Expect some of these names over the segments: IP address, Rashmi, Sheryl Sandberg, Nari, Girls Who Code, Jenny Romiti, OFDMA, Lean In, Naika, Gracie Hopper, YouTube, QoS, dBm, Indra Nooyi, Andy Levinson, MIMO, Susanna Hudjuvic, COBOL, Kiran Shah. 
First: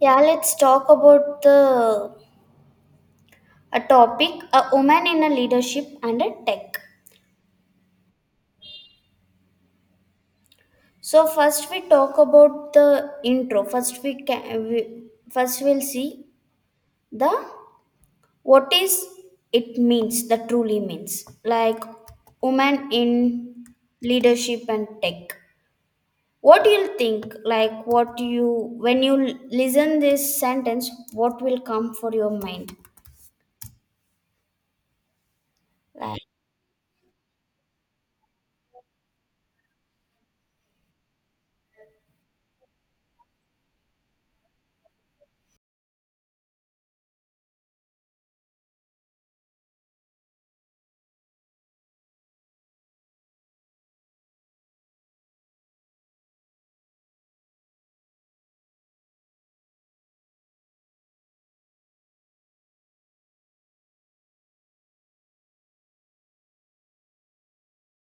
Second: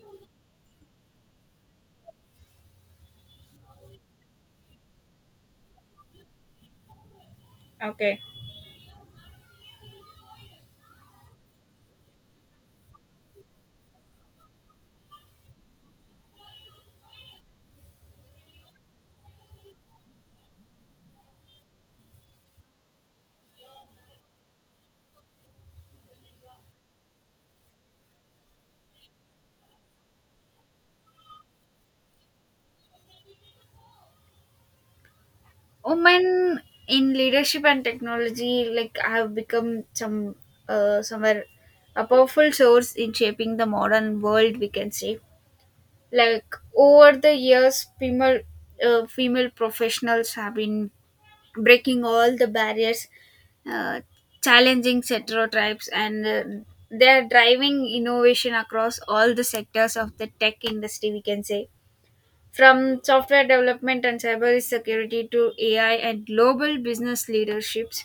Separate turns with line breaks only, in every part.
Yeah, let's talk about the a topic a woman in a leadership and a tech.
Okay.
So first we talk about the intro. First we'll see the what is it means the truly means like woman in leadership and tech. What do you think? Like what you when you listen this sentence, what will come for your mind? Like
Women in leadership and technology like have become somewhere a powerful source in shaping the modern world, we can say. Like over the years, female professionals have been breaking all the barriers, uh, challenging stereotypes, and they are driving innovation across all the sectors of the tech industry, we can say. From software development and cybersecurity to AI and global business leaderships,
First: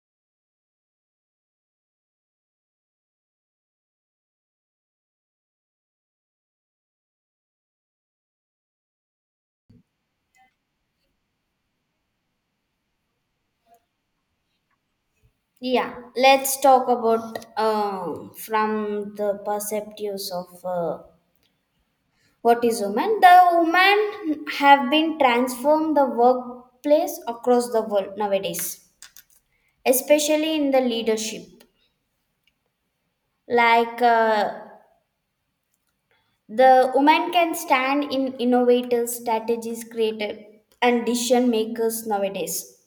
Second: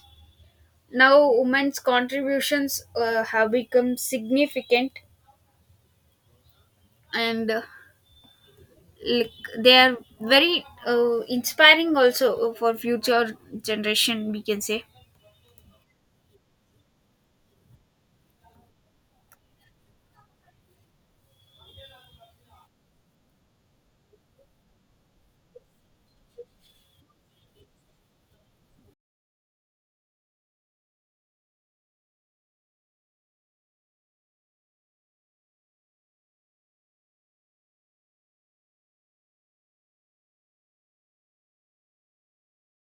now women's contributions have become significant, and like, they are very inspiring also for future generation, we can say.
yeah, let's talk about from the perspectives of what is woman. The women have been transformed the workplace across the world nowadays, especially in the leadership. Like the woman can stand in innovative strategies created and decision makers nowadays.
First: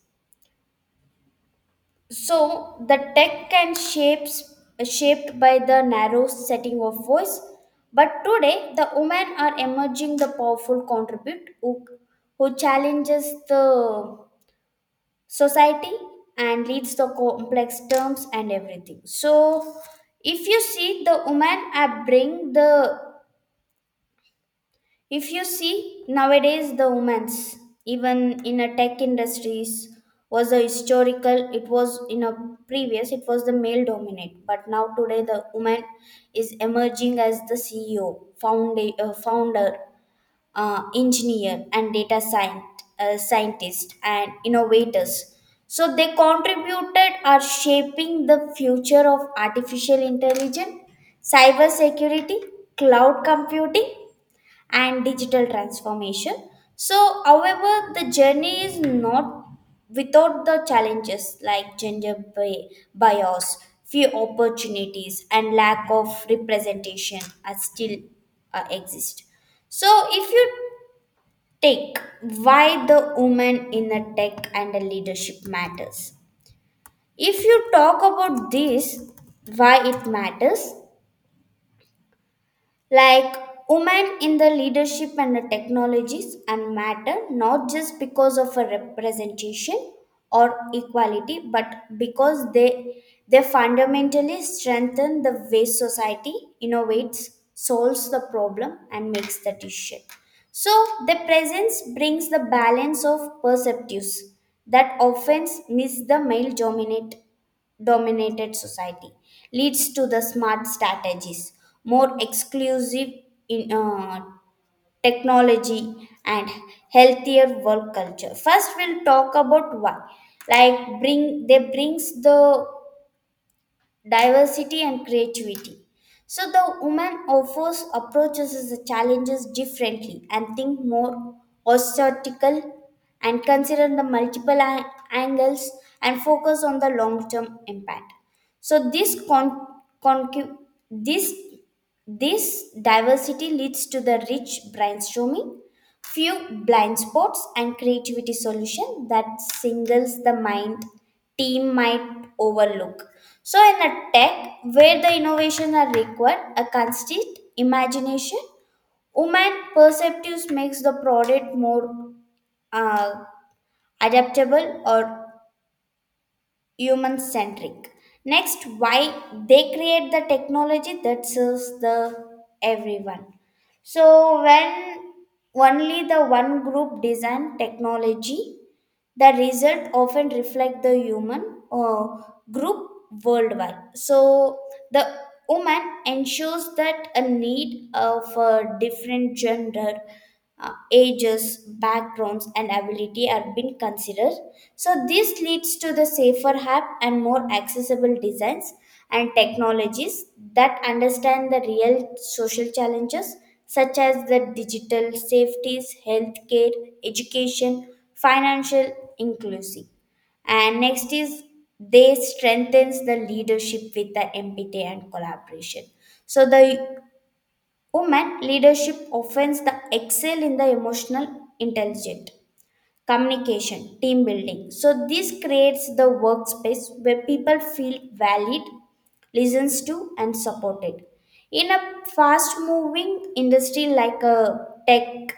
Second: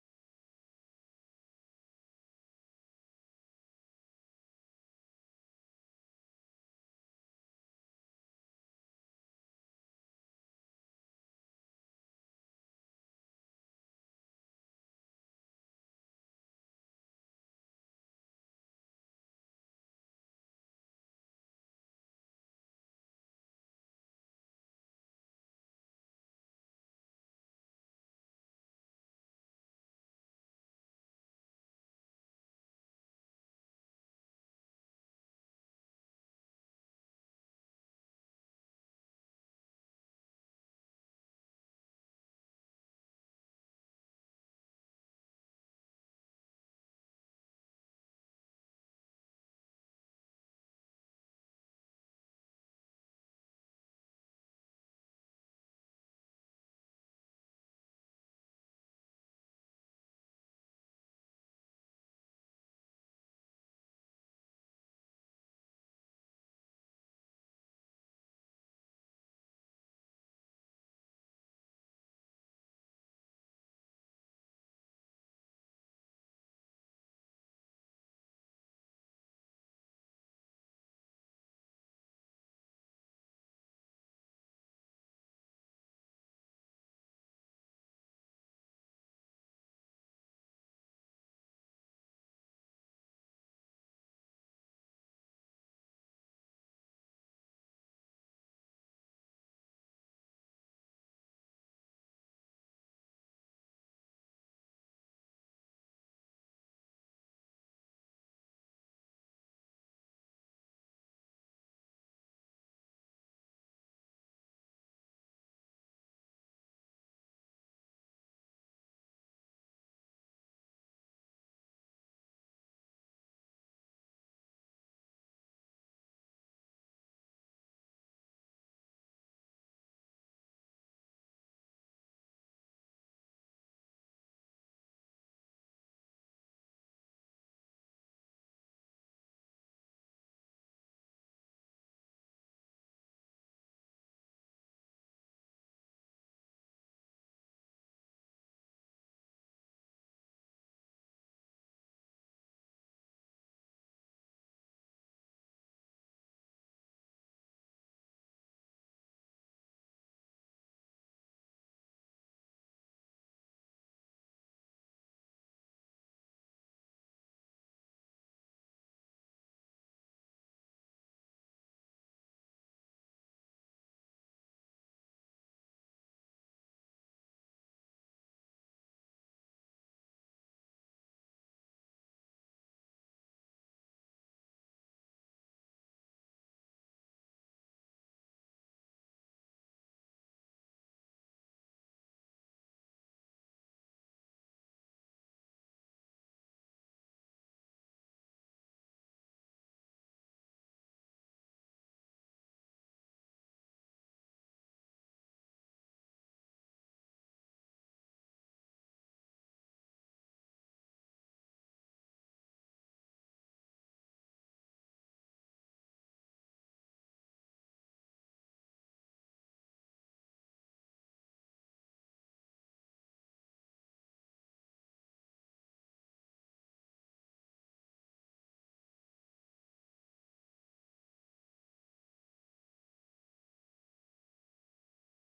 So the tech can shapes shaped by the narrow setting of voice, but today the women are emerging the powerful who challenges the society and leads the complex terms and everything. So if you see the women are bring the if you see, nowadays the women's, even in a tech industries, was a historical, it was in a previous, it was the male dominate. But now today the woman is emerging as the CEO, founder, engineer and data scientist and innovators. So they contributed are shaping the future of artificial intelligence, cybersecurity, cloud computing and digital transformation. So, however, the journey is not without the challenges like bias, few opportunities, and lack of representation are still exist. So, if you take why the women in the tech and the leadership matters, if you talk about this, why it matters, like women in the leadership and the technologies and matter not just because of a representation or equality but because they fundamentally strengthen the way society innovates solves the problem and makes the decision. So the presence brings the balance of perceptives that often miss the male dominant dominated society leads to the smart strategies more exclusive in technology and healthier work culture. First we'll talk about why like bring they brings the diversity and creativity. So the woman offers approaches the challenges differently and think more assertical and consider the multiple angles and focus on the long-term impact. So this con- concu- this this diversity leads to the rich brainstorming, few blind spots and creativity solution that singles the mind team might overlook. So in a tech where the innovations are required a constant imagination, human perceptives makes the product more uh, adaptable or human centric. Next, why they create the technology that serves the everyone. So when only the one group design technology, the result often reflect the human uh, group worldwide. So the woman ensures that a need of different gender, ages, backgrounds and ability are being considered. So this leads to the safer app and more accessible designs and technologies that understand the real social challenges such as the digital safeties, healthcare, education, financial inclusive. And next is they strengthens the leadership with the empathy and collaboration. So the woman leadership offends the excel in the emotional intelligence, communication, team building. So this creates the workspace where people feel valued, listens to and supported. In a fast moving industry like a tech,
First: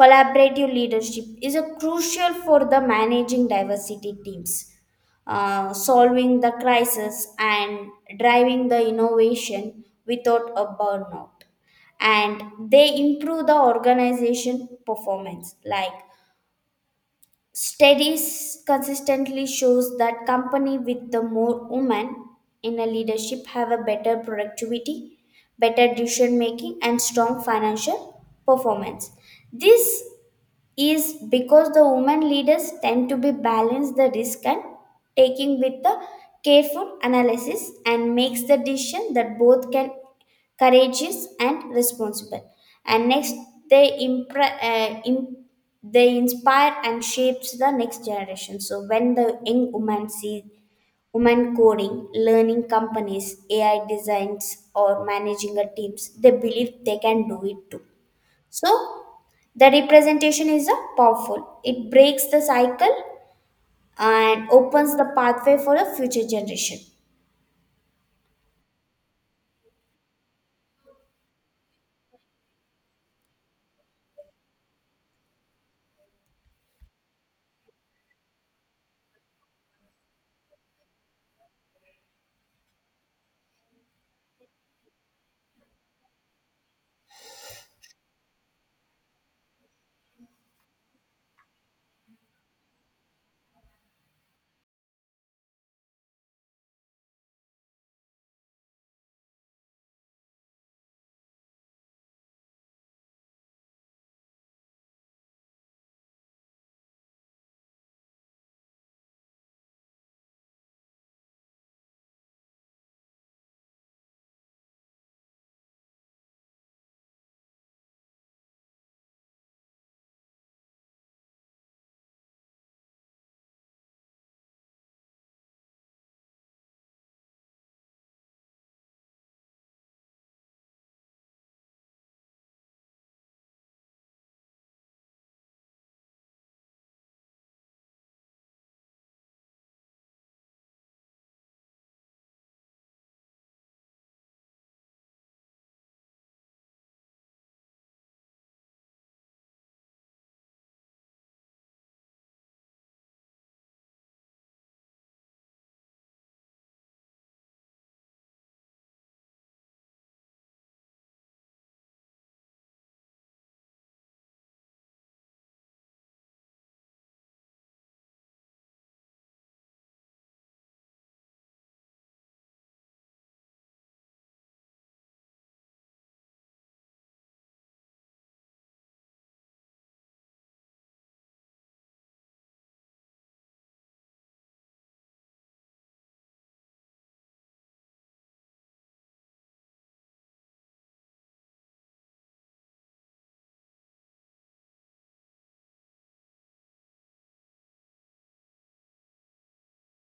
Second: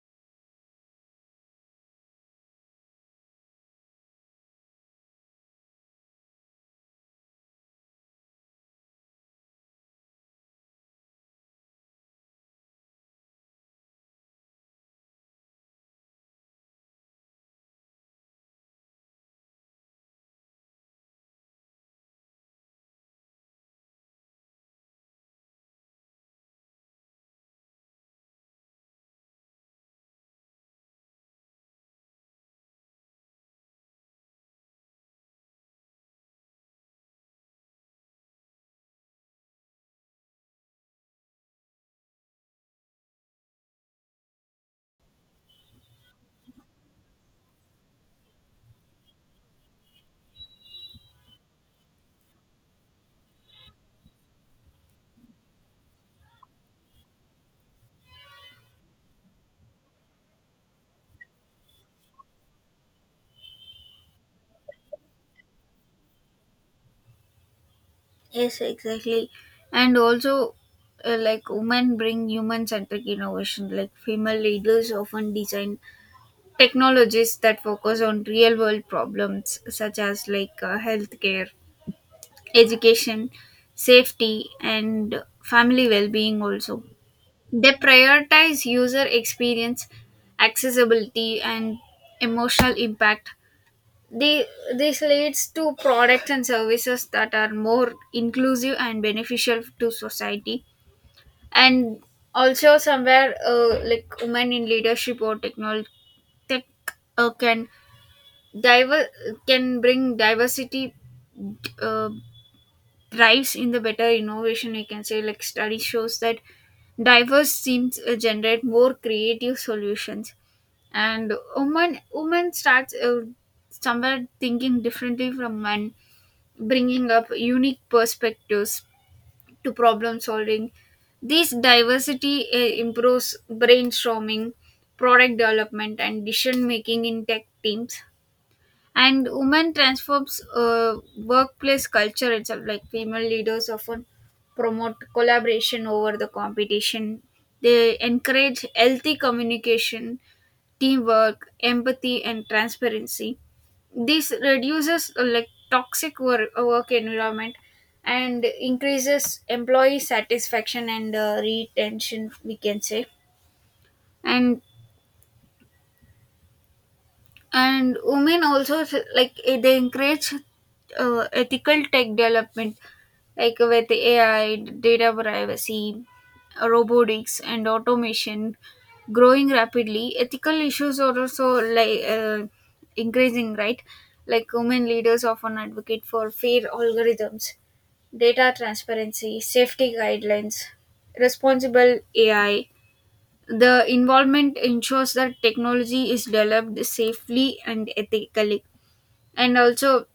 collaborative leadership is a crucial for the managing diversity teams, solving the crisis and driving the innovation without a burnout. And they improve the organization performance. Like studies consistently shows that company with the more women in a leadership have a better productivity, better decision making and strong financial performance. This is because the women leaders tend to be balance the risk and taking with the careful analysis and makes the decision that both can courageous and responsible. And next, they impre- uh, im- they inspire and shapes the next generation. So when the young woman see women coding, learning companies, ai designs or managing a teams, they believe they can do it too. So, the representation is a powerful. It breaks the cycle and opens the pathway for a future generation.
Yes, exactly. And also, like women bring human centric innovation. Like female leaders often design technologies that focus on real world problems such as, like healthcare, education, safety, and family well-being also. They prioritize user experience, accessibility, and emotional impact. they, this leads to products and services that are more inclusive and beneficial to society. And also somewhere, like women in leadership or technology tech can diver can bring diversity, uh, drives in the better innovation, you can say. Like study shows that diverse teams generate more creative solutions, and women starts, somewhere thinking differently from men, bringing up unique perspectives to problem solving. This diversity improves brainstorming, product development, and decision making in tech teams. And women transforms workplace culture itself. Like female leaders often promote collaboration over the competition. They encourage healthy communication, teamwork, empathy, and transparency. This reduces, like, toxic work environment, and increases employee satisfaction and retention, we can say. And and women also, like, they encourage ethical tech development. Like with AI, data privacy, robotics, and automation growing rapidly, ethical issues are also, like, increasing, right? Like women leaders often advocate for fair algorithms, data transparency, safety guidelines, responsible AI. The involvement ensures that technology is developed safely and ethically. And also,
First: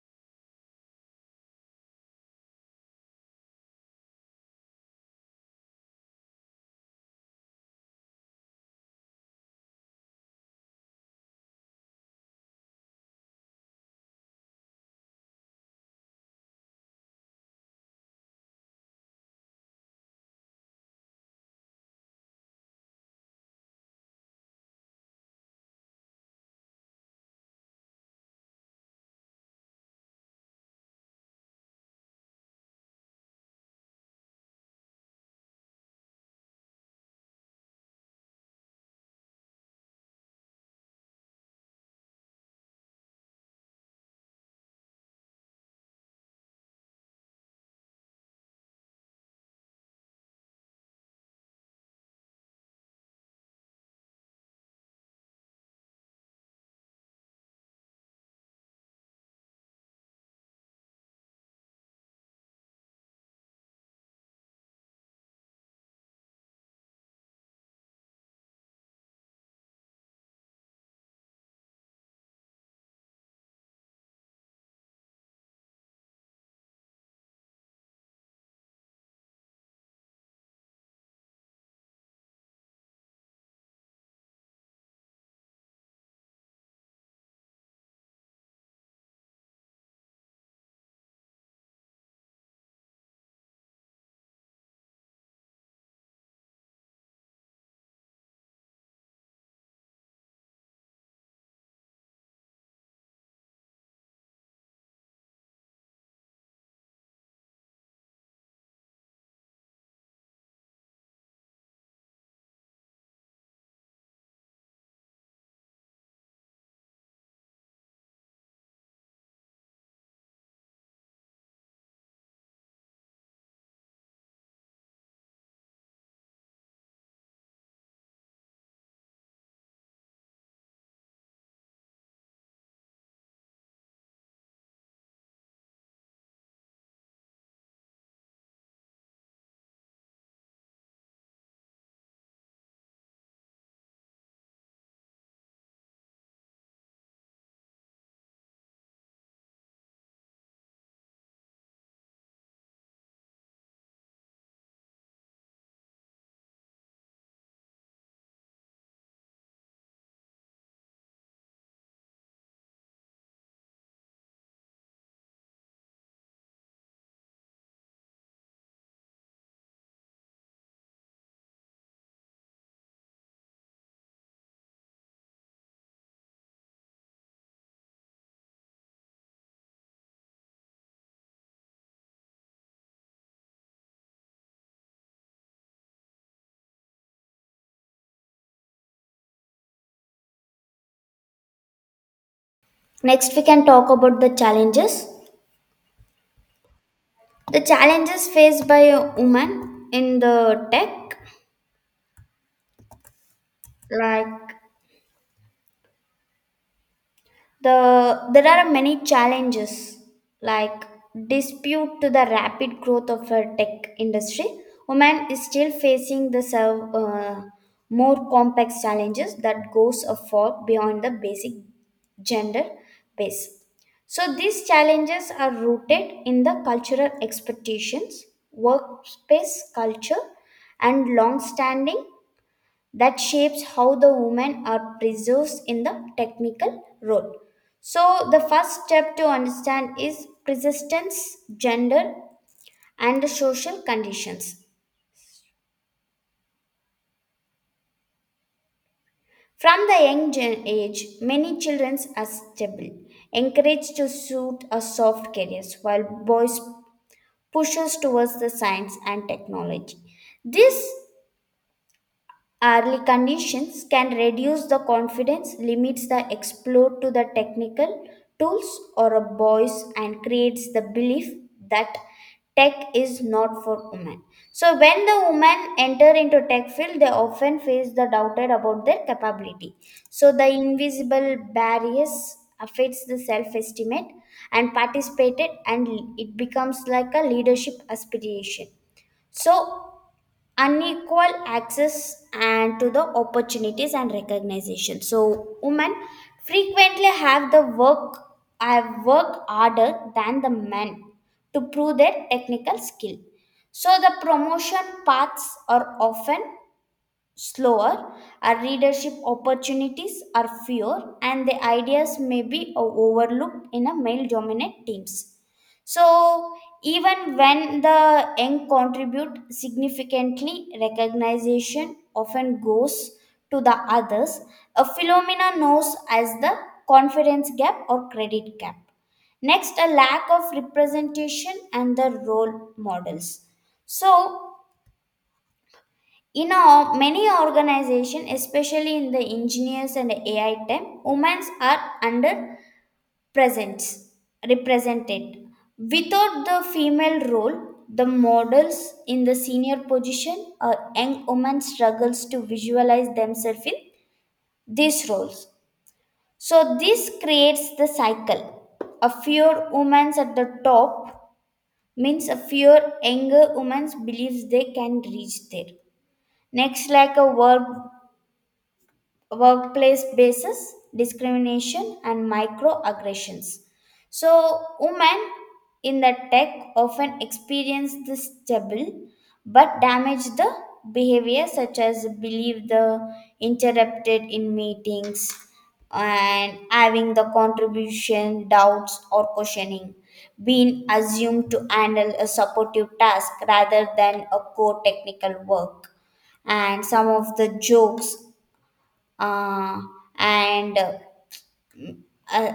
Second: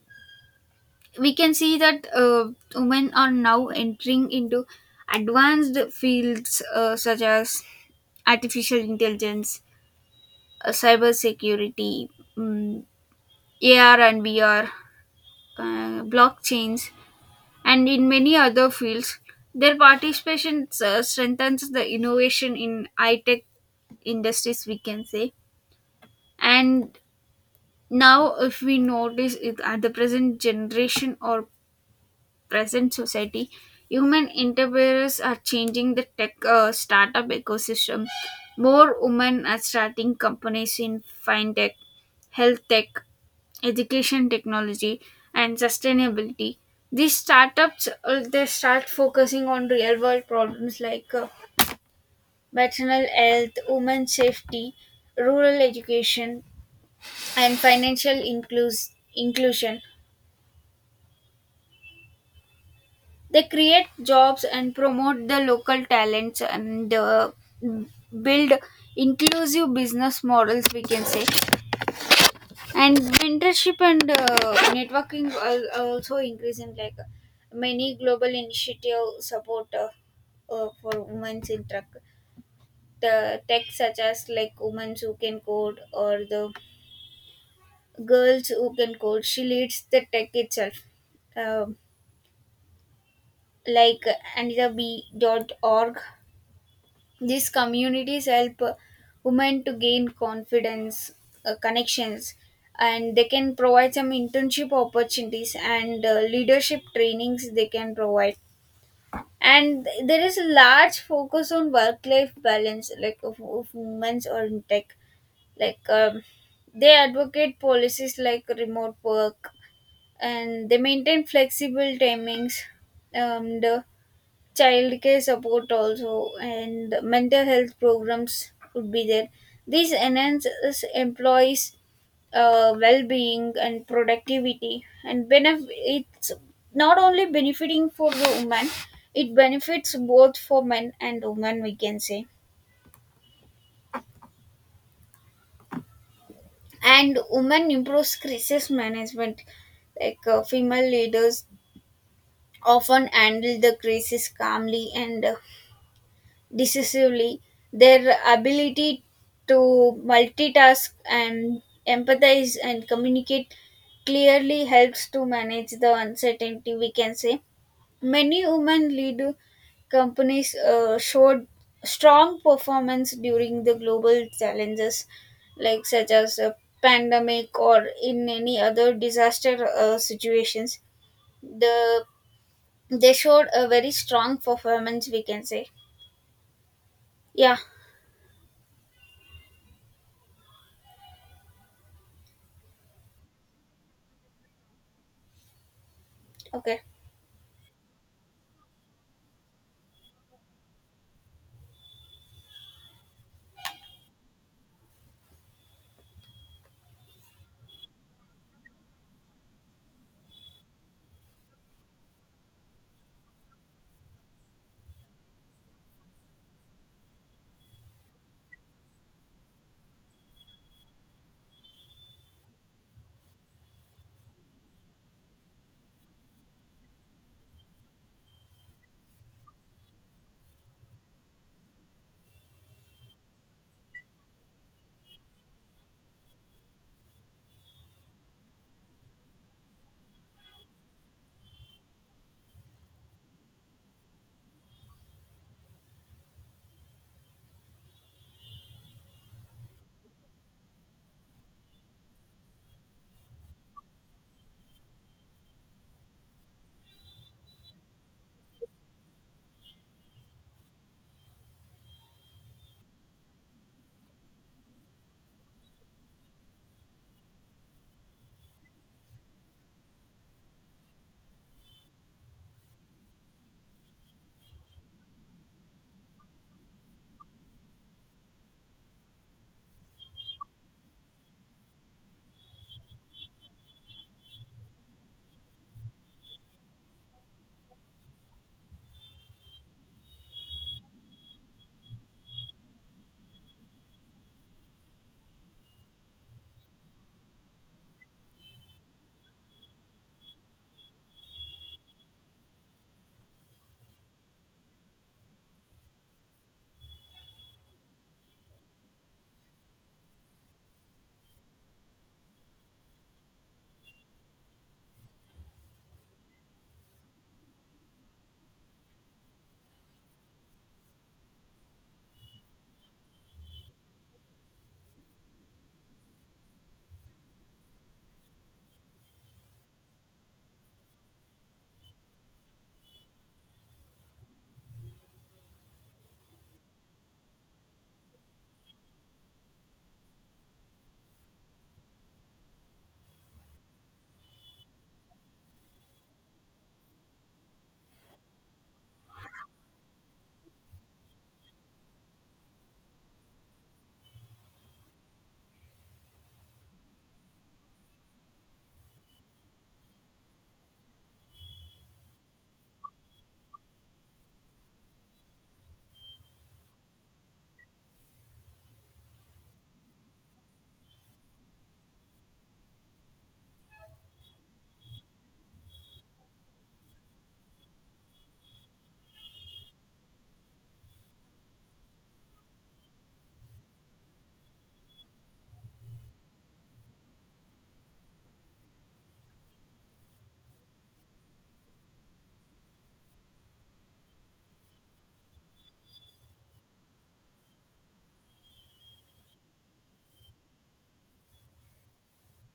we can see that women are now entering into advanced fields, such as artificial intelligence, cyber security, um, AR and VR, blockchains, and in many other fields. Their participation strengthens the innovation in high tech industries, we can say. And now if we notice it at the present generation or present society, human entrepreneurs are changing the tech startup ecosystem. More women are starting companies in fintech, health tech, education technology, and sustainability. These startups, they start focusing on real world problems, like, maternal health, women's safety, rural education, and financial inclusion. They create jobs and promote the local talents, and build inclusive business models, we can say. And mentorship and networking are also increasing, like many global initiative support for women in tech. The tech such as like women who can code, or the girls who can code, she leads the tech itself. Um like anitab.org. These communities help women to gain confidence, connections, and they can provide some internship opportunities and leadership trainings they can provide. And there is a large focus on work life balance, like of women's or in tech. Like, they advocate policies like remote work, and they maintain flexible timings, and childcare support also, and mental health programs would be there. This enhances employees well-being and productivity, and it's not only benefiting for the woman, it benefits both for men and women, we can say. And women improves crisis management. Like, female leaders often handle the crisis calmly and, decisively. Their ability to multitask and empathize and communicate clearly helps to manage the uncertainty, we can say. Many women lead companies showed strong performance during the global challenges, like such as a pandemic or in any other disaster situations. the they showed a very strong performance, we can say. Yeah.
Next, we can talk about the challenges.
Okay.
The challenges faced by a woman in the tech, like there are many challenges like dispute to the rapid growth of a tech industry, women is still facing the more complex challenges that goes a far beyond the basic gender base. So these challenges are rooted in the cultural expectations, workspace culture and long standing that shapes how the women are preserved in the technical role. So, the first step to understand is persistence, gender, and the social conditions. From the age, many children are stable, encouraged to suit a soft careers, while boys pushes towards the science and technology. This early conditions can reduce the confidence, limits the explore to the technical tools or a boys and creates the belief that tech is not for women. So when the women enter into tech field, they often face the doubted about their capability. So the invisible barriers affects the self-estimate and participated and it becomes like a leadership aspiration. So unequal access and to the opportunities and recognition. So women frequently have worked harder than the men to prove their technical skill. So the promotion paths are often slower, our readership opportunities are fewer, and the ideas may be overlooked in a male dominant teams. So, even when the young contribute significantly, recognition often goes to the others, a phenomena known as the confidence gap or credit gap. Next, a lack of representation and the role models. So, you know, many organizations, especially in the engineers and AI time, women are under presence represented. Without the female role, the models in the senior position, a young woman struggles to visualize themselves in these roles. So this creates the cycle. A fewer women at the top means a fewer younger women believes they can reach there. Next, like a workplace basis, discrimination, and microaggressions. So, women in the tech often experience this double but damage the behavior, such as believe the interrupted in meetings and having the contribution doubts or questioning, being assumed to handle a supportive task rather than a core technical work and some of the jokes uh, and uh,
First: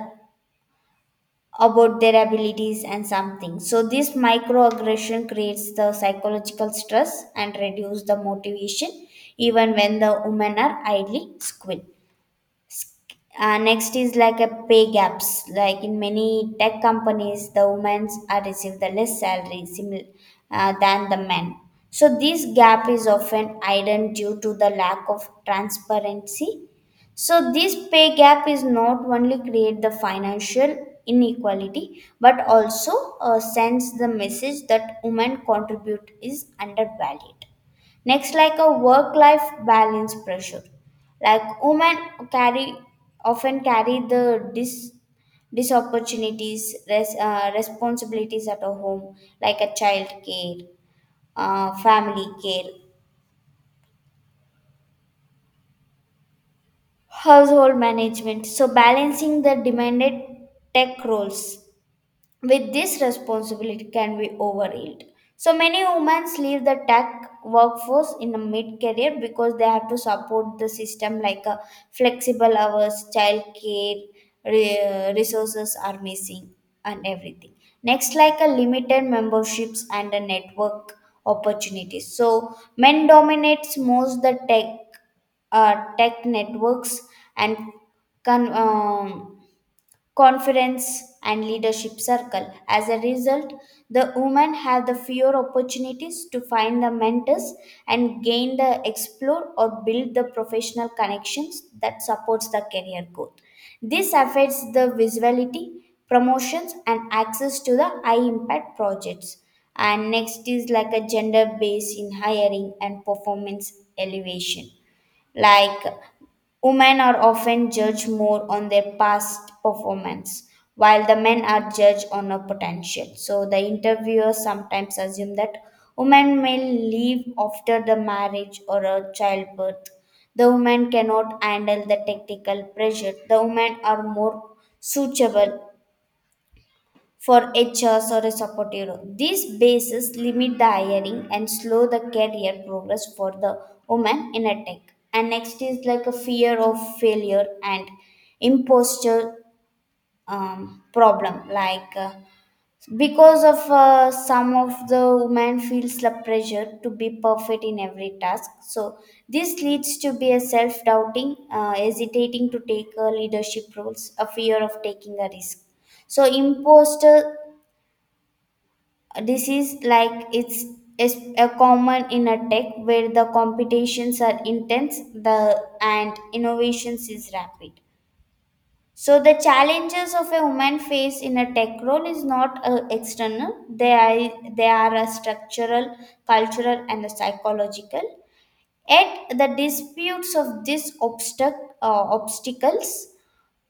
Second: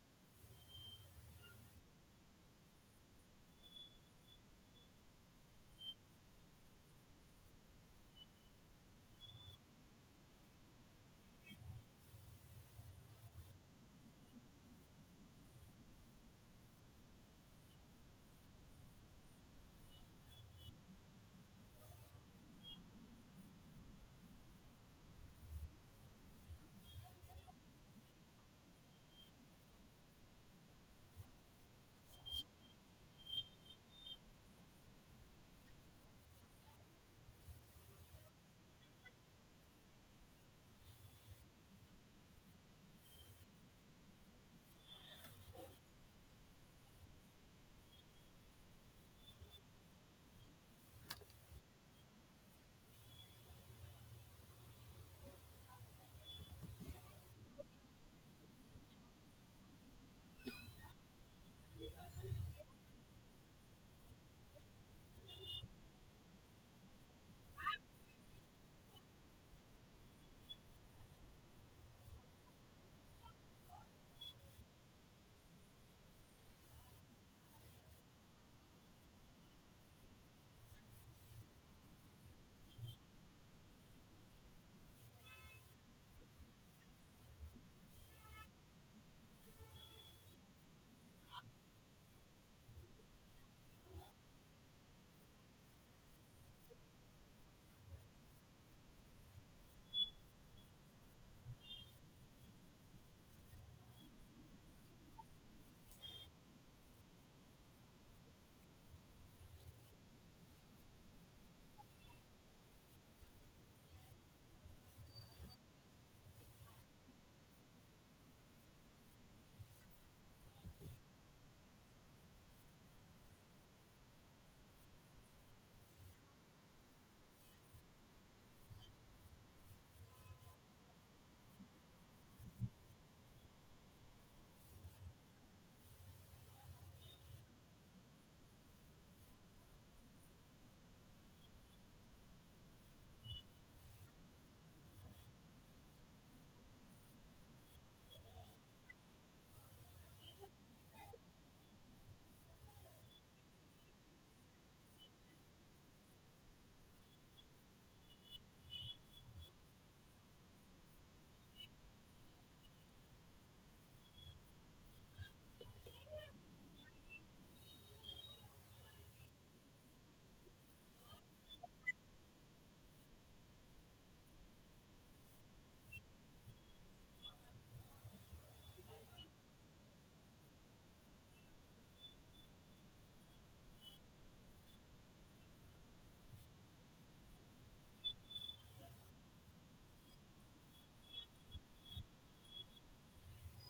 about their abilities and something. So this microaggression creates the psychological stress and reduce the motivation even when the women are idly squid. Next is like a pay gaps. Like in many tech companies, the women are receive the less salary similar than the men. So this gap is often hidden due to the lack of transparency. So this pay gap is not only create the financial inequality but also sends the message that women contribute is undervalued. Next, like a work-life balance pressure. Like women carry often carry the responsibilities at a home, like a child care, family care, household management. So balancing the demanded tech roles with this responsibility can be overwhelmed. So many women leave the tech workforce in a mid-career because they have to support the system like a flexible hours, childcare, resources are missing, and everything. Next, like a limited memberships and a network opportunities. So men dominates most the tech networks and con- um, confidence and leadership circle. As a result, the women have the fewer opportunities to find the mentors and gain the explore or build the professional connections that supports the career growth. This affects the visibility, promotions and access to the high impact projects. And next is like a gender base in hiring and performance elevation, like women are often judged more on their past performance, while the men are judged on a potential. So the interviewers sometimes assume that women may leave after the marriage or a childbirth. The women cannot handle the technical pressure. The women are more suitable for HRs or a supportive role. These bases limit the hiring and slow the career progress for the woman in a tech. And next is like a fear of failure and imposture problem. Like because of some of the woman feels the pressure to be perfect in every task. So this leads to be a self-doubting, hesitating to take leadership roles, a fear of taking a risk. So imposter this is like it's is a common in a tech where the competitions are intense, the and innovations is rapid. So the challenges of a woman face in a tech role is not external, they are a structural, cultural and a psychological. Yet the disputes of these obstacles,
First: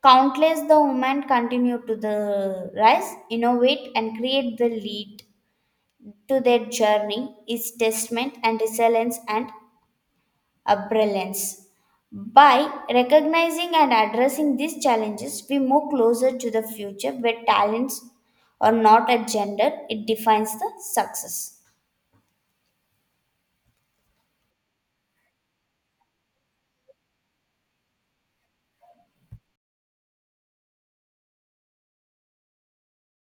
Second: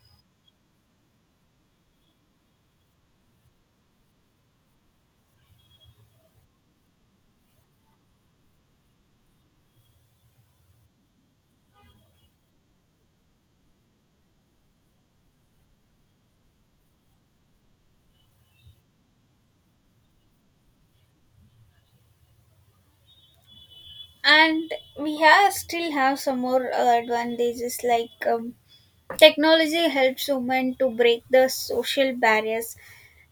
countless the women continue to the rise, innovate and create the lead to their journey is testament and resilience and abrilliance. By recognizing and addressing these challenges, we move closer to the future where talents are not a gender, it defines the success.
And we have still have some more advantages, like, technology helps women to break the social barriers.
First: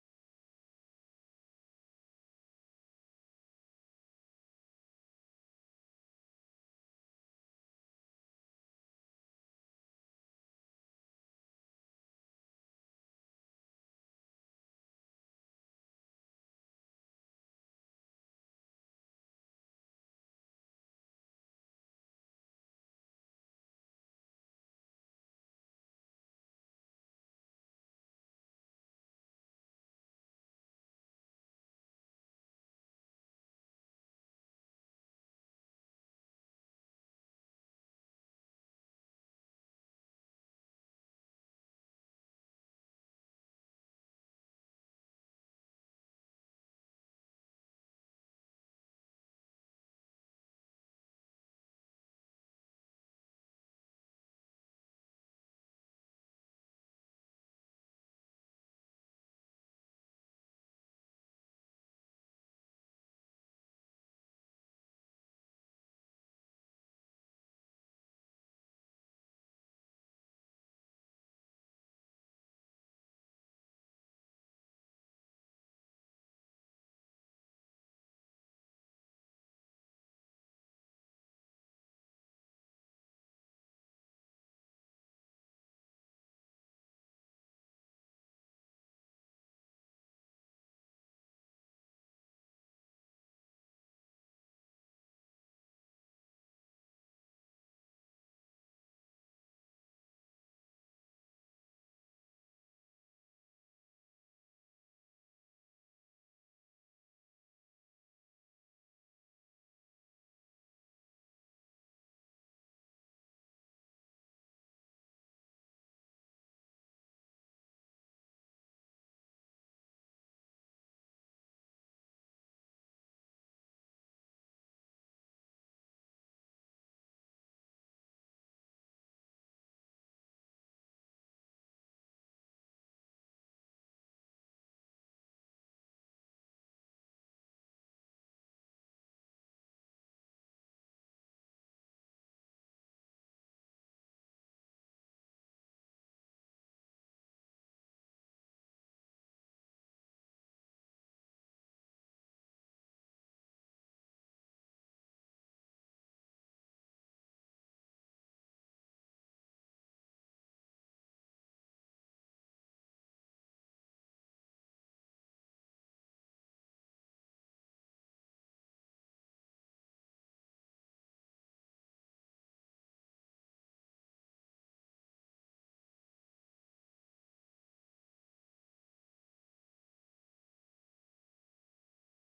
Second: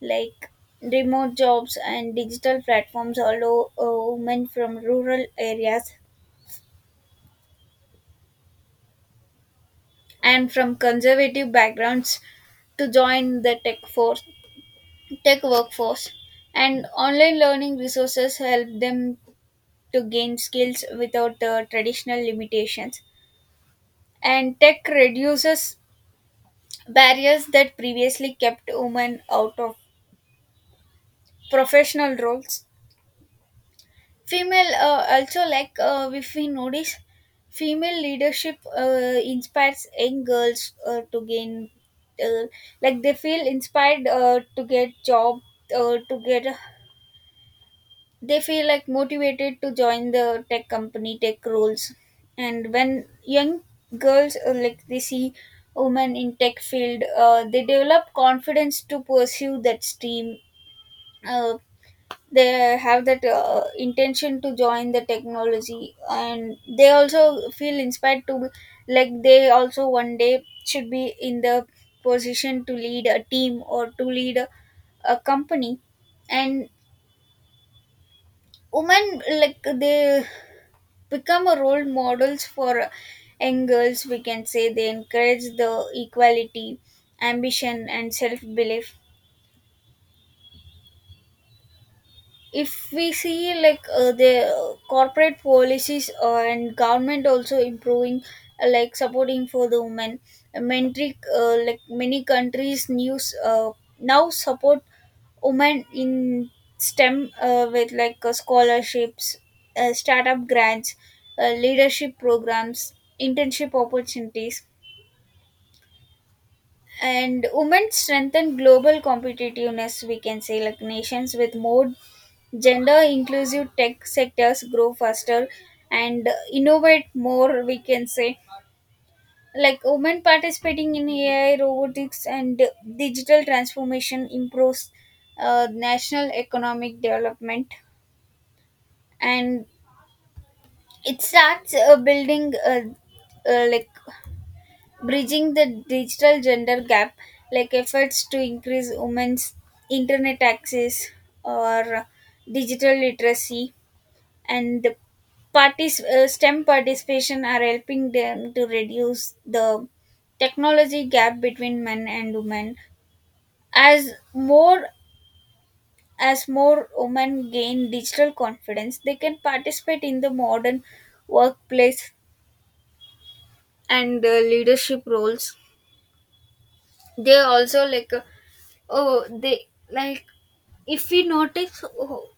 Like remote jobs and digital platforms allow women from rural areas and from conservative backgrounds to join the tech workforce. And online learning resources help them to gain skills without traditional limitations. And tech reduces barriers that previously kept women out of professional roles. Also, like, if we notice, female leadership inspires young girls, uh, like they feel inspired, to get job. uh, to get, they feel like motivated to join the tech company, tech roles. And when young girls, like, they see women in tech field, they develop confidence to pursue that stream. uh, they have that intention to join the technology, and they also feel inspired to be, like they also one day should be in the position to lead a team or to lead a company. And women, like, they become a role models for young girls, we can say. They encourage the equality, ambition, and self-belief. If we see, like, the corporate policies and government also improving, like, supporting for the women. Many like many countries news, now support women in STEM, with, like, scholarships, startup grants, leadership programs, internship opportunities. And women strengthen global competitiveness, we can say. Like nations with more gender inclusive tech sectors grow faster and innovate more, we can say. Like women participating in AI, robotics, and digital transformation improves national economic development. And it starts, building, like, bridging the digital gender gap. Like efforts to increase women's internet access or digital literacy, and the parties STEM participation are helping them to reduce the technology gap between men and women. As more as more women gain digital confidence, they can participate in the modern workplace and leadership roles. They also, like, oh they like if we notice, oh,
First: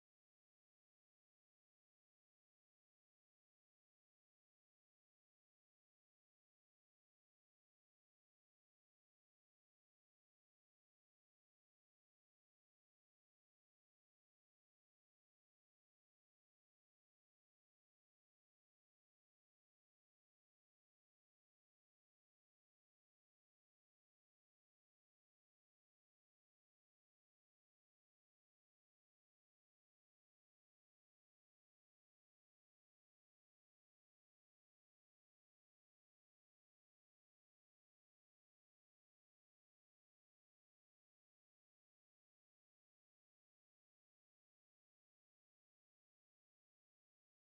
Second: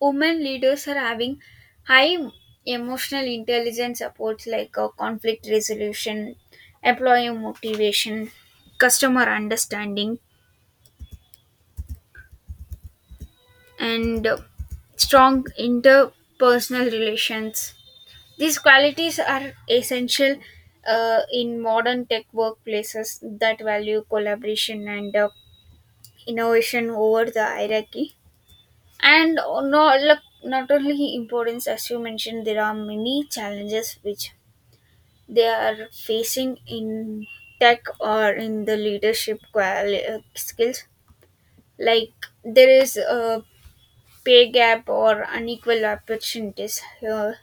women leaders are having high emotional intelligence supports, like, conflict resolution, employee motivation, customer understanding, and strong interpersonal relations. These qualities are essential in modern tech workplaces that value collaboration and innovation over the hierarchy. And, no, look, not only importance as you mentioned, there are many challenges which they are facing in tech or in the leadership skills. Like there is a pay gap or unequal opportunities here.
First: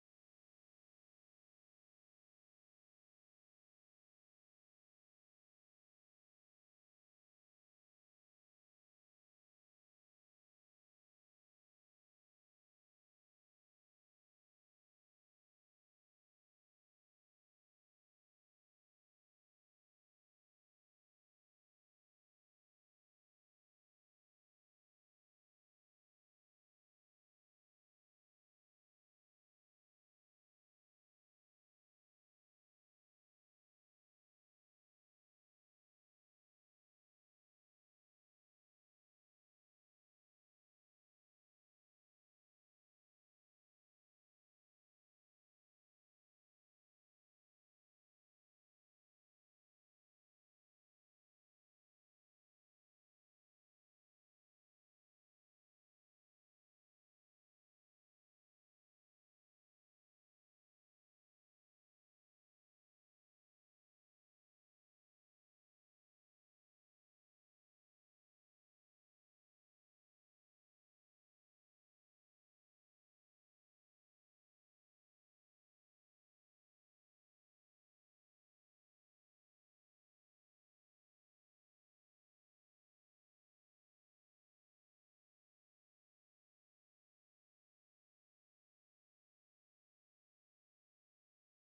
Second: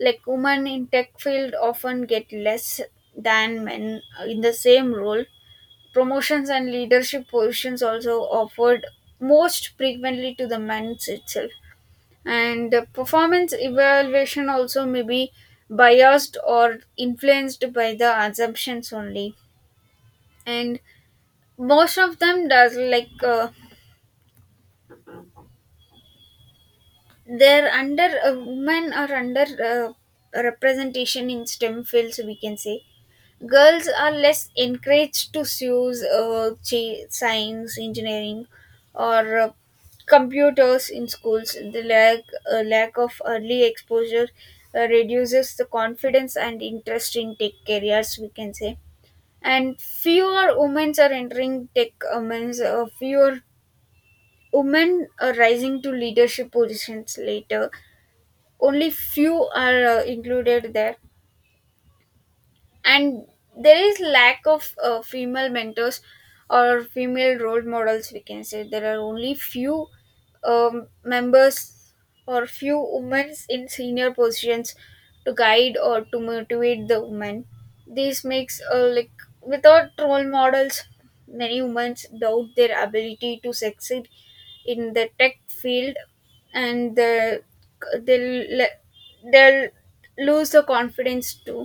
Like women in tech field often get less than men in the same role. Promotions and leadership positions also offered most frequently to the men itself. And the performance evaluation also may be biased or influenced by the assumptions only. And most of them does, like, they're under women are under representation in STEM fields, we can say. Girls are less encouraged to choose, science, engineering, or computers in schools. The lack of early exposure reduces the confidence and interest in tech careers, we can say. And fewer women are entering tech. Means, fewer women are rising to leadership positions later. Only few are included there. And there is lack of female mentors or female role models, we can say. There are only few, members, or few women in senior positions to guide or to motivate the women. This makes, like, without role models, many women doubt their ability to succeed in the tech field. And they'll lose the confidence too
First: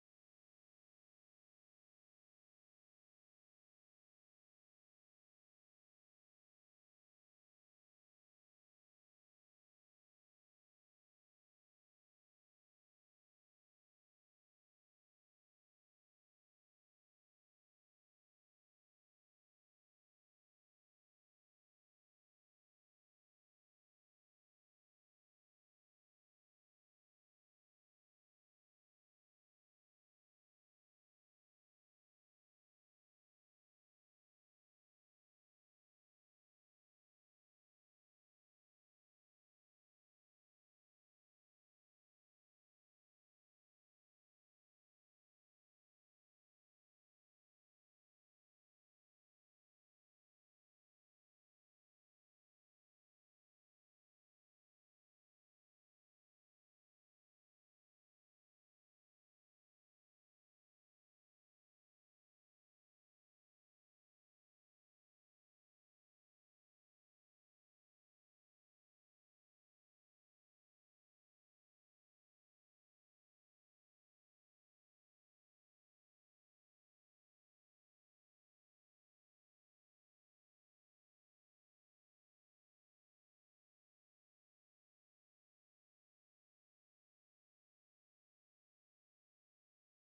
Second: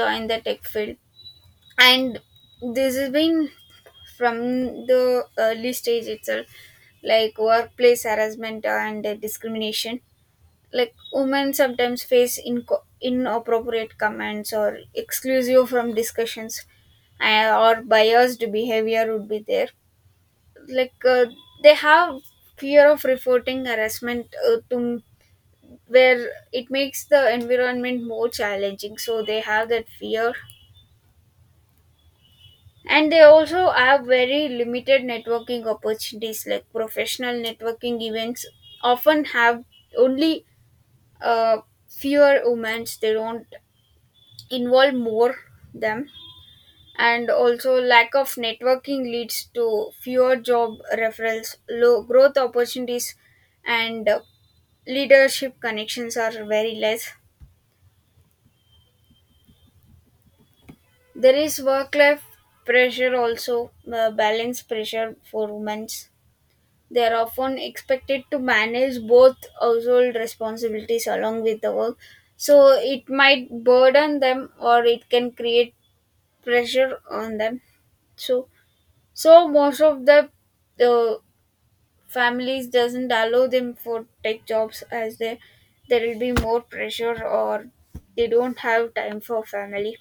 join the tech field. And this has been from the early stage itself. Like workplace harassment and discrimination. Like women sometimes face inappropriate comments, or exclusive from discussions, or biased behavior would be there. Like, they have fear of reporting harassment to where it makes the environment more challenging, so they have that fear. And they also have very limited networking opportunities. Like professional networking events often have only, uh, fewer women, they don't involve more them. And also lack of networking leads to fewer job referrals, low growth opportunities, and leadership connections are very less. There is work life pressure also, balance pressure for women. They are often expected to manage both household responsibilities along with the work, so it might burden them or it can create pressure on them. So, so most of the uh, families doesn't allow them for tech jobs, as there will be more pressure or they don't have time for family.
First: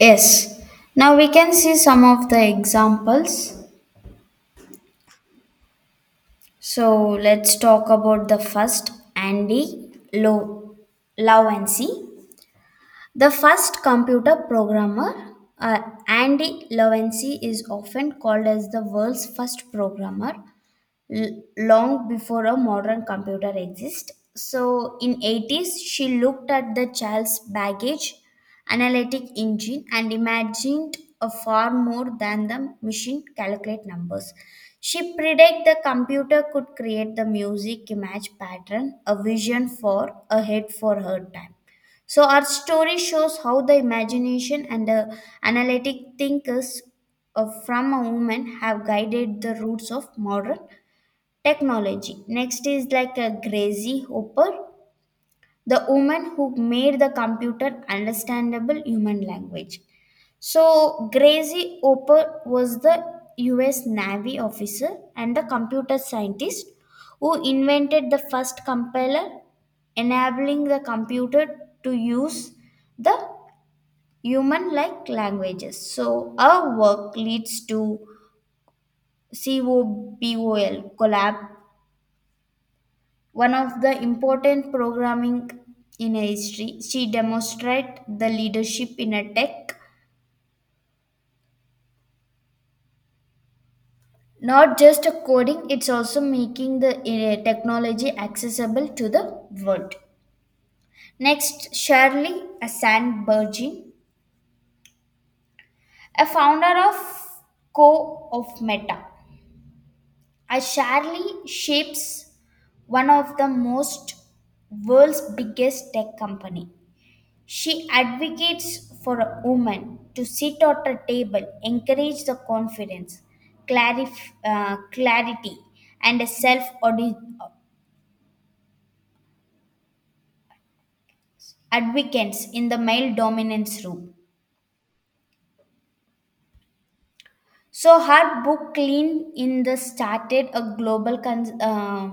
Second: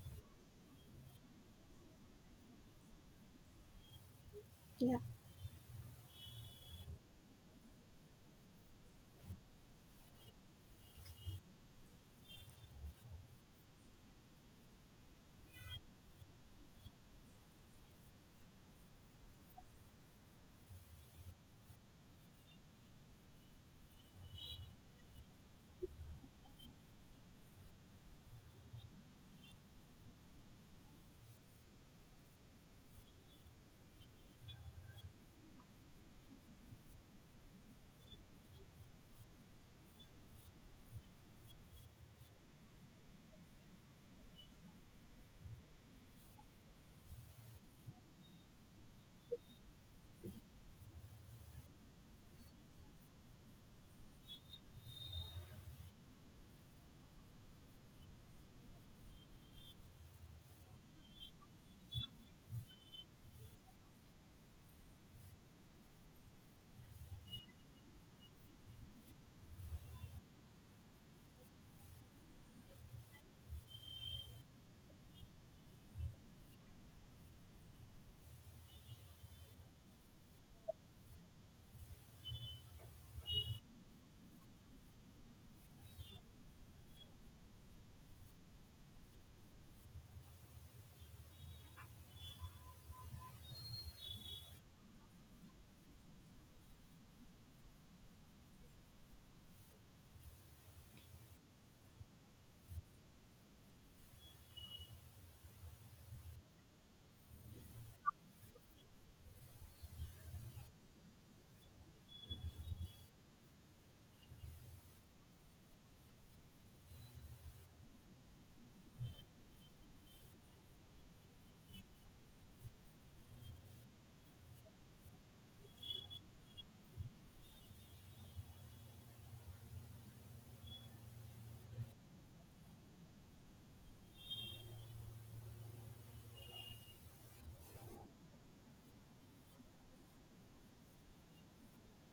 Yes, now we can see some of the examples.
Yeah.
So let's talk about the first Andy Low Lowency. The first computer programmer, uh, Andy Levinson, is often called as the world's first programmer long before a modern computer exists. So in 80s, she looked at the child's baggage, analytic engine, and imagined a far more than the machine calculate numbers. She predict the computer could create the music, image pattern, a vision for ahead for her time. So our story shows how the imagination and the analytic thinkers from a woman have guided the roots of modern technology. Next is like a Gracie Hopper, the woman who made the computer understandable human language. So, Gracie Hopper was the US Navy officer and the computer scientist who invented the first compiler, enabling the computer to use the human like languages. So, our work leads to COBOL, collab one of the important programming in history. She demonstrated the leadership in a tech, not just a coding, it's also making the technology accessible to the world. Next, Shirley Sandberg, a founder of Co of Meta. A Shirley shapes one of the most world's biggest tech company. She advocates for a woman to sit at a table, encourage the confidence, clarity, and self advocates in the male dominance room. So her book Clean in the started a global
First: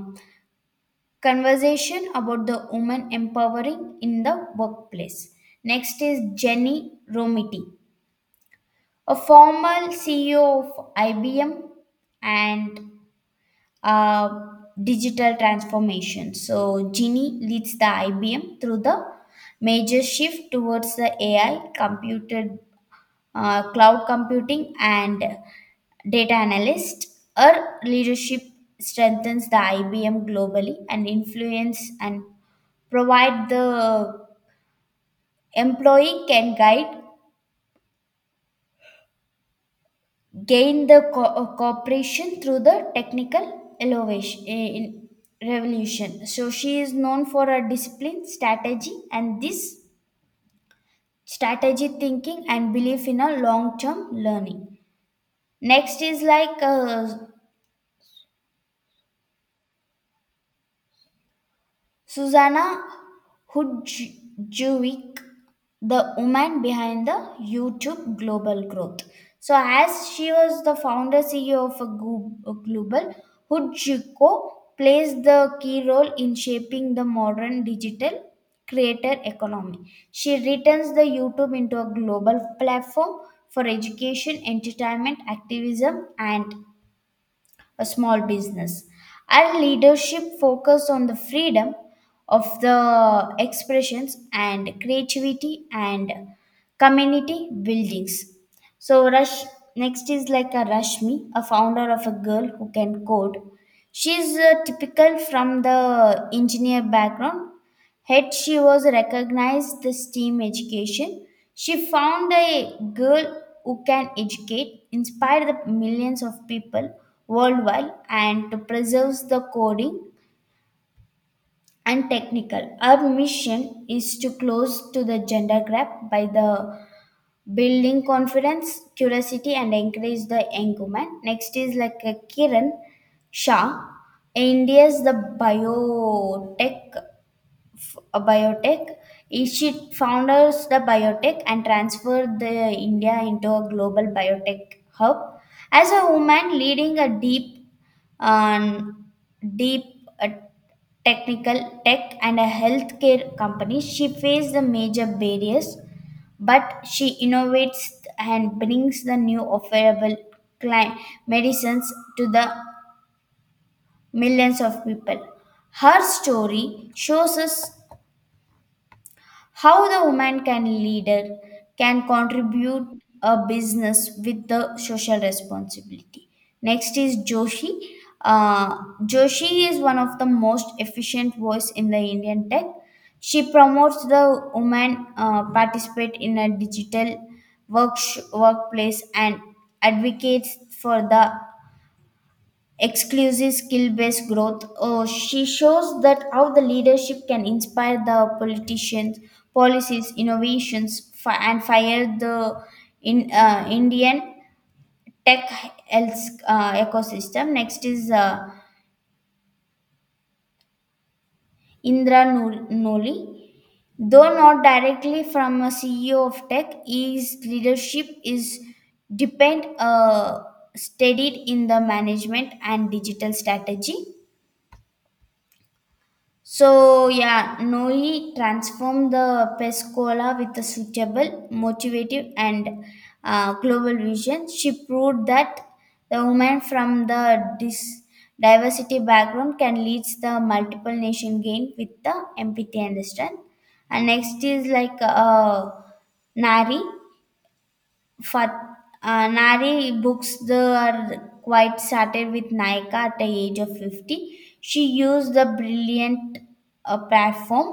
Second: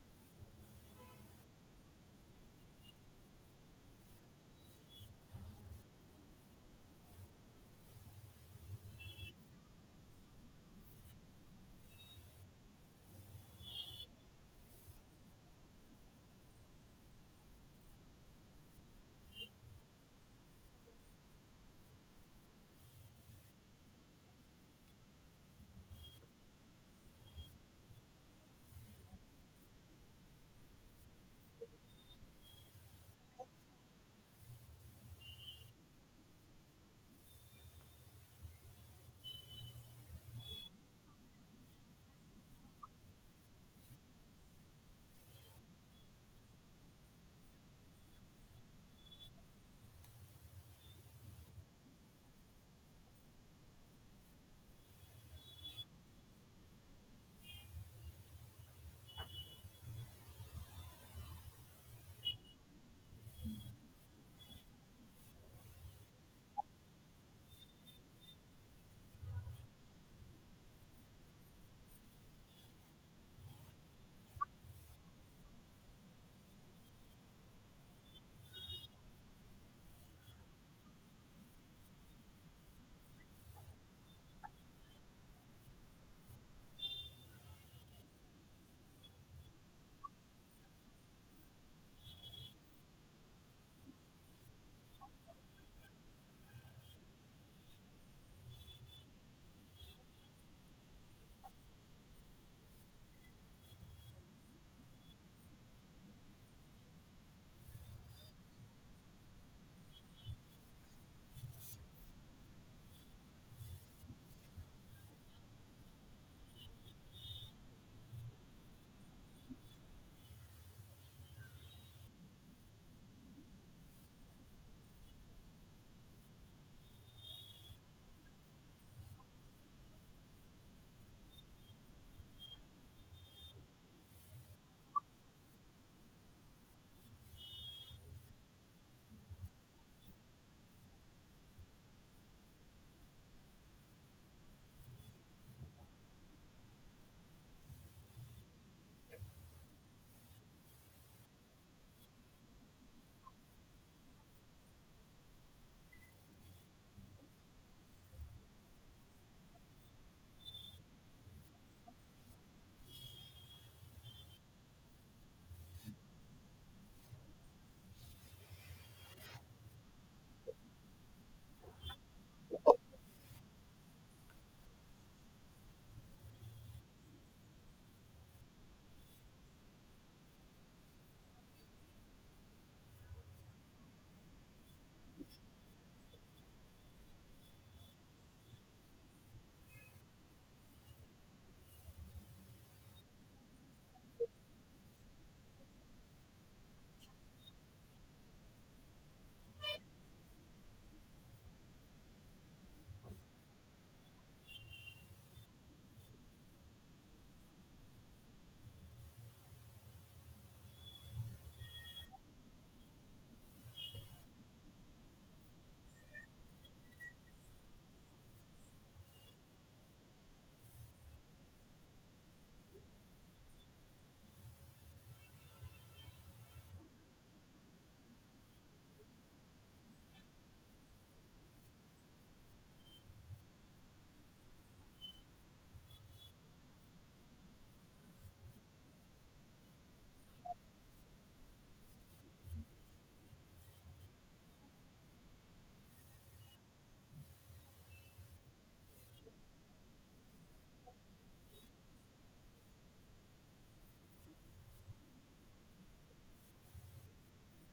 conversation about the woman empowering in the workplace. Next is Jenny Romiti, a former CEO of IBM and uh, digital transformation. So Genie leads the IBM through the major shift towards the AI, computer, cloud computing, and data analyst. Her leadership strengthens the IBM globally and influence and provide the employee can guide gained the cooperation through the technical elevation in revolution. So she is known for her discipline, strategy, and this strategy thinking and belief in a long-term learning. Next is like Susanna Hudjuvic, the woman behind the YouTube global growth. So, as she was the founder CEO of a global, Hudjuko plays the key role in shaping the modern digital creator economy. She returns the YouTube into a global platform for education, entertainment, activism, and a small business. Our leadership focused on the freedom of the expressions and creativity and community buildings. So Rush Next is like a Rashmi, a founder of a girl who can code. She's a typical from the engineer background. Yet she was recognized the STEAM education. She found a girl who can educate, inspire the millions of people worldwide, and preserves the coding and technical. Our mission is to close to the gender gap by the building confidence, curiosity, and encourage the young woman. Next is like a Kiran Shah, India's the biotech a biotech. She founders the biotech and transferred the India into a global biotech hub. As a woman leading a deep, um, deep uh, technical tech and a healthcare company, she faced the major barriers, but she innovates and brings the new affordable cli- medicines to the millions of people. Her story shows us how the woman can leader can contribute a business with the social responsibility. Next is joshi. uh, Joshi is one of the most efficient voice in the Indian tech. She promotes the woman participate in a digital work workplace and advocates for the exclusive skill-based growth. She shows that how the leadership can inspire the politicians, policies, innovations, and fire the in Indian tech health ecosystem. Next is Indra Noli. Though not directly from a CEO of tech, his leadership is depend steadied in the management and digital strategy. So yeah, Noe transformed the Pescola with a suitable, motivative, and global vision. She proved that the woman from the diversity background can lead the multiple nation gain with the empathy and strength. And next is like Nari. Fat, Nari books the are quite started with Naika at the age of 50. She used the brilliant platform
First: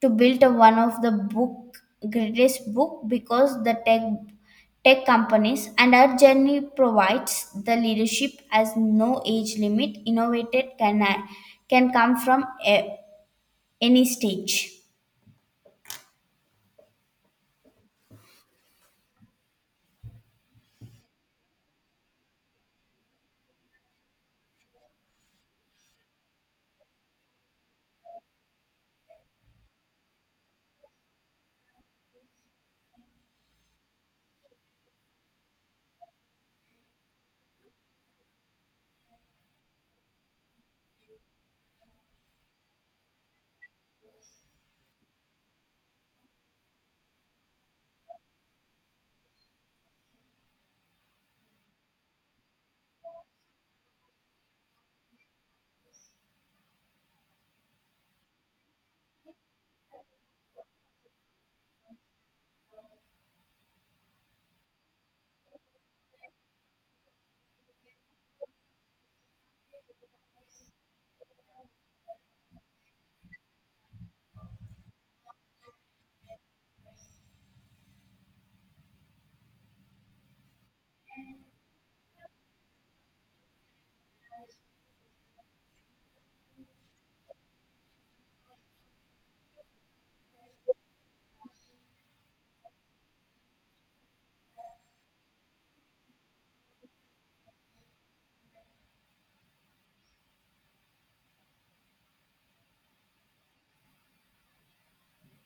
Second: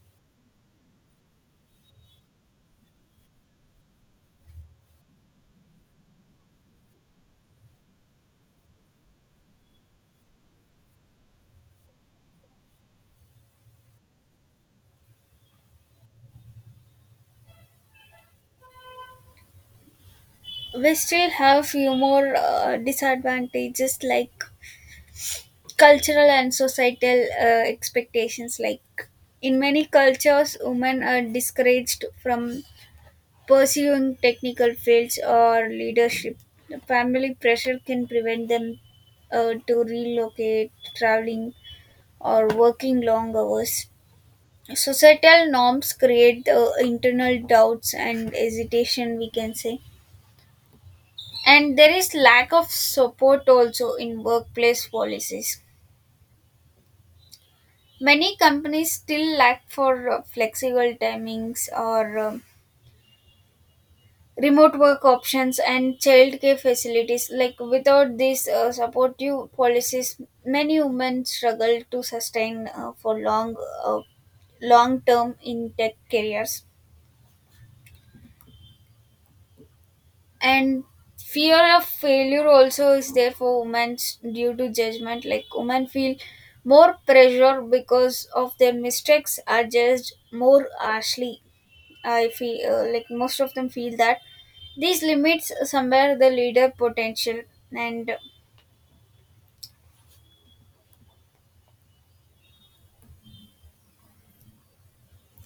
to build one of the book greatest book because the tech companies and our journey provides the leadership as no age limit innovated can come from a, any stage.
We still have few more disadvantages, like cultural and societal expectations. Like in many cultures women are discouraged from pursuing technical fields or leadership. Family pressure can prevent them, to relocate, traveling, or working long hours. Societal norms create the internal doubts and hesitation, we can say. And there is lack of support also in workplace policies. Many companies still lack for flexible timings, or remote work options, and childcare facilities. Like without these supportive policies, many women struggle to sustain, for uh, long term in tech careers. And fear of failure also is there for women due to judgment. Like women feel more pressure because of their mistakes are judged more harshly. I feel, like, most of them feel that these limits somewhere the leader potential. and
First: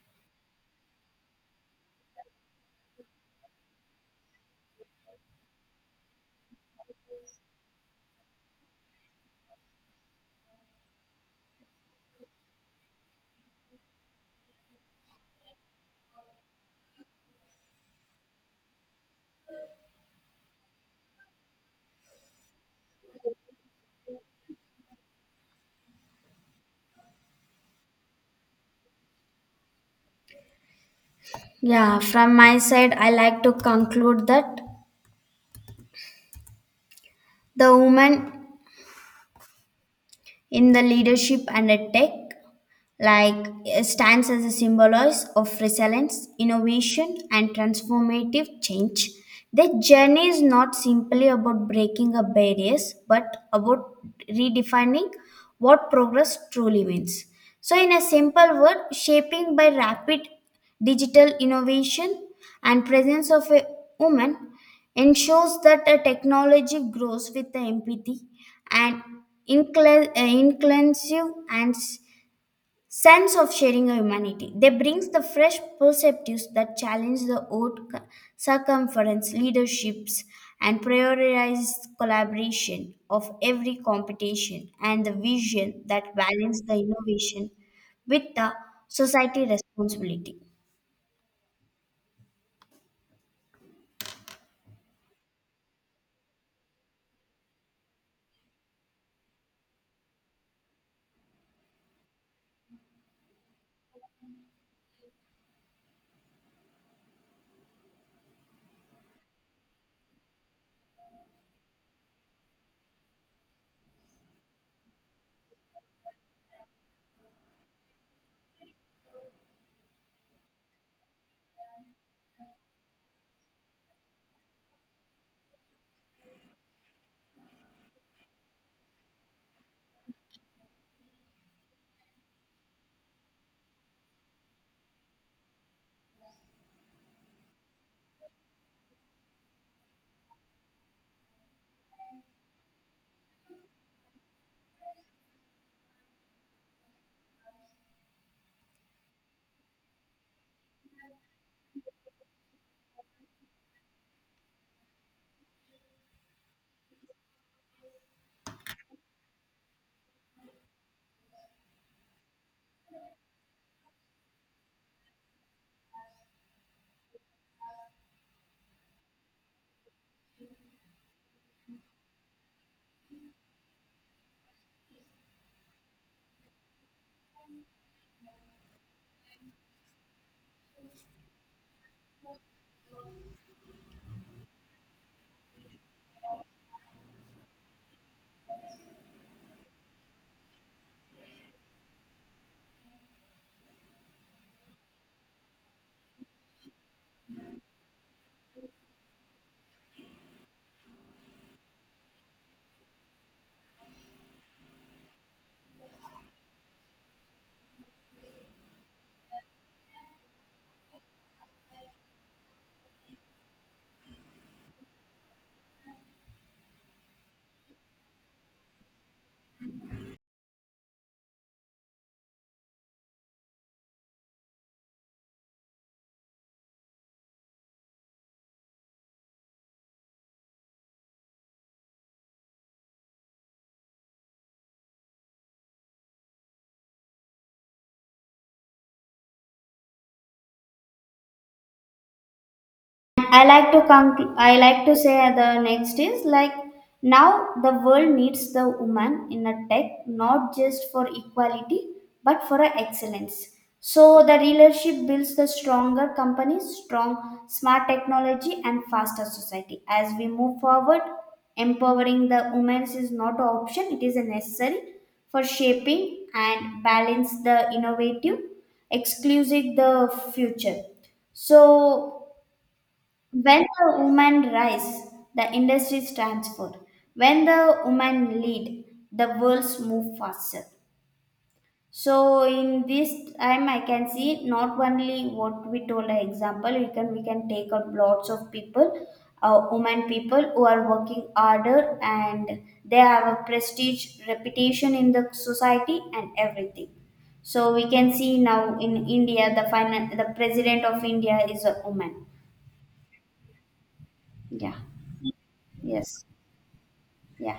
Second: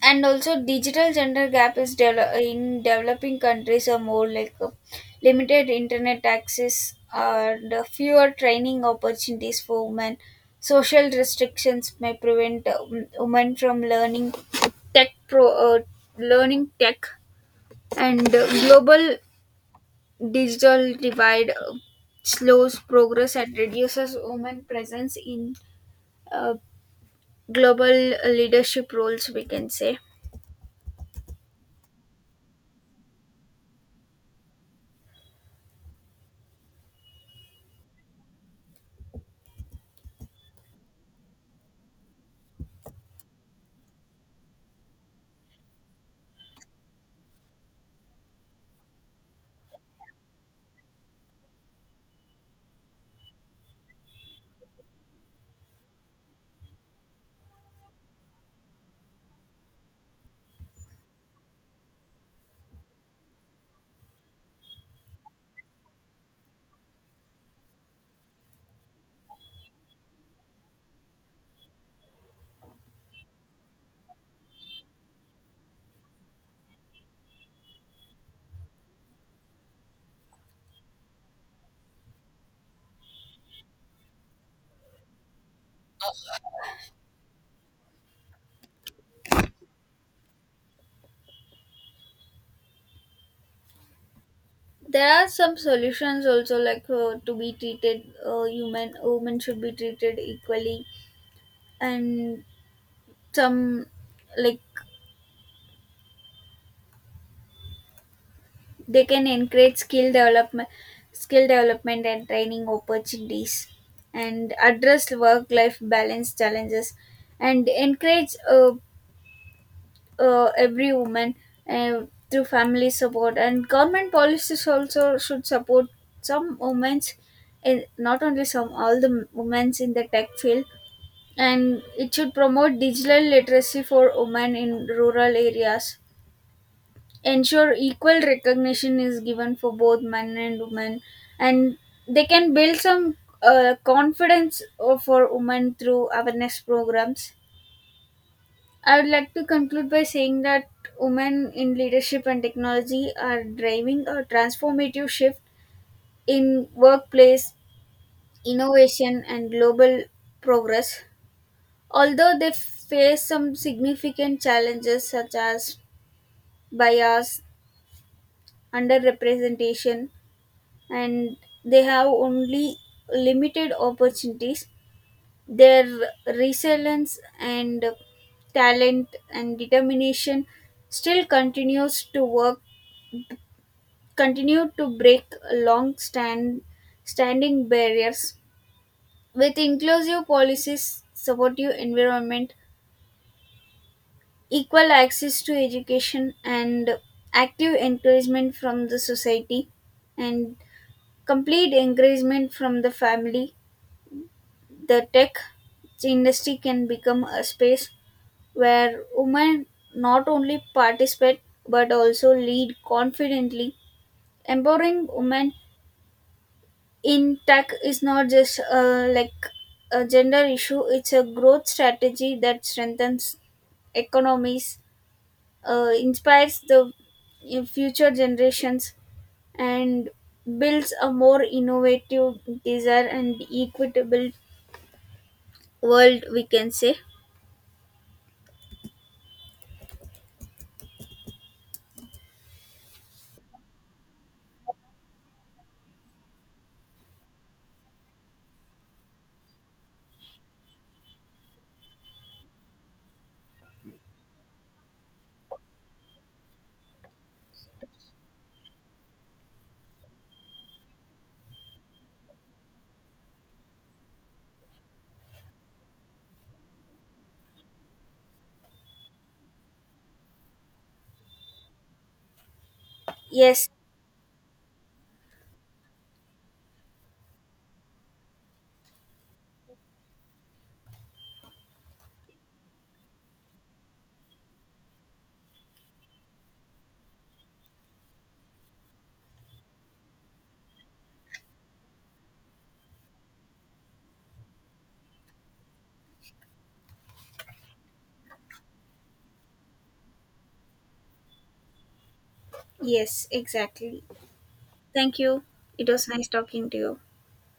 and also, digital gender gap is in developing countries are more, like, limited internet access and fewer training opportunities for women. Social restrictions may prevent, women from learning tech pro learning tech. And global digital divide slows progress and reduces women presence in uh, global leadership roles, we can say.
Yeah, from my side, I like to conclude that the woman in the leadership and ed tech like it stands as a symbolize of resilience, innovation, and transformative change. Their journey is not simply about breaking up barriers, but about redefining what progress truly means. So, in a simple word, shaping by rapid digital innovation and presence of a woman ensures that a technology grows with the empathy and inclusive and sense of sharing a humanity. They brings the fresh perspectives that challenge the old circumference leaderships and prioritize collaboration of every competition and the vision that balance the innovation with the society responsibility.
There are some solutions also, like, to be treated, human, women should be treated equally. And some, like, they can encourage skill development and training opportunities. And address work life balance challenges, and encourage every woman uh, through family support. And government policies also should support some women's, in not only some, all the women's in the tech field. And it should promote digital literacy for women in rural areas. Ensure equal recognition is given for both men and women. And they can build some confidence for women through awareness programs. I would like to conclude by saying that women in leadership and technology are driving a transformative shift in workplace, innovation, and global progress. Although they face some significant challenges such as bias, underrepresentation, and they have only limited opportunities, their resilience and talent and determination still continue to break long standing barriers. With inclusive policies, supportive environment, equal access to education, and active encouragement from the society, and complete encouragement from the family, the tech industry can become a space where women not only participate but also lead confidently. Empowering women in tech is not just, like, a gender issue, it's a growth strategy that strengthens economies, inspires the future generations, and builds a more innovative, desire, and equitable world, we can say.
I like to say the next is like now the world needs the woman in a tech not just for equality but for a excellence. So the leadership builds the stronger companies, strong smart technology and faster society. As we move forward, empowering the women is not an option; it is a necessary for shaping and balance the innovative, exclusive the future. So when
Yes.
the women rise, the industries transfer. When the women lead, the worlds move faster. So in this time, I can see not only what we told an example. We can take out lots of people, women people who are working harder and they have a prestige, reputation in the society and everything. So we can see now in India, the final the president of India is a woman.
Yes, exactly.
Yeah.
Thank you. It was
Yes.
nice talking to you.
Yeah.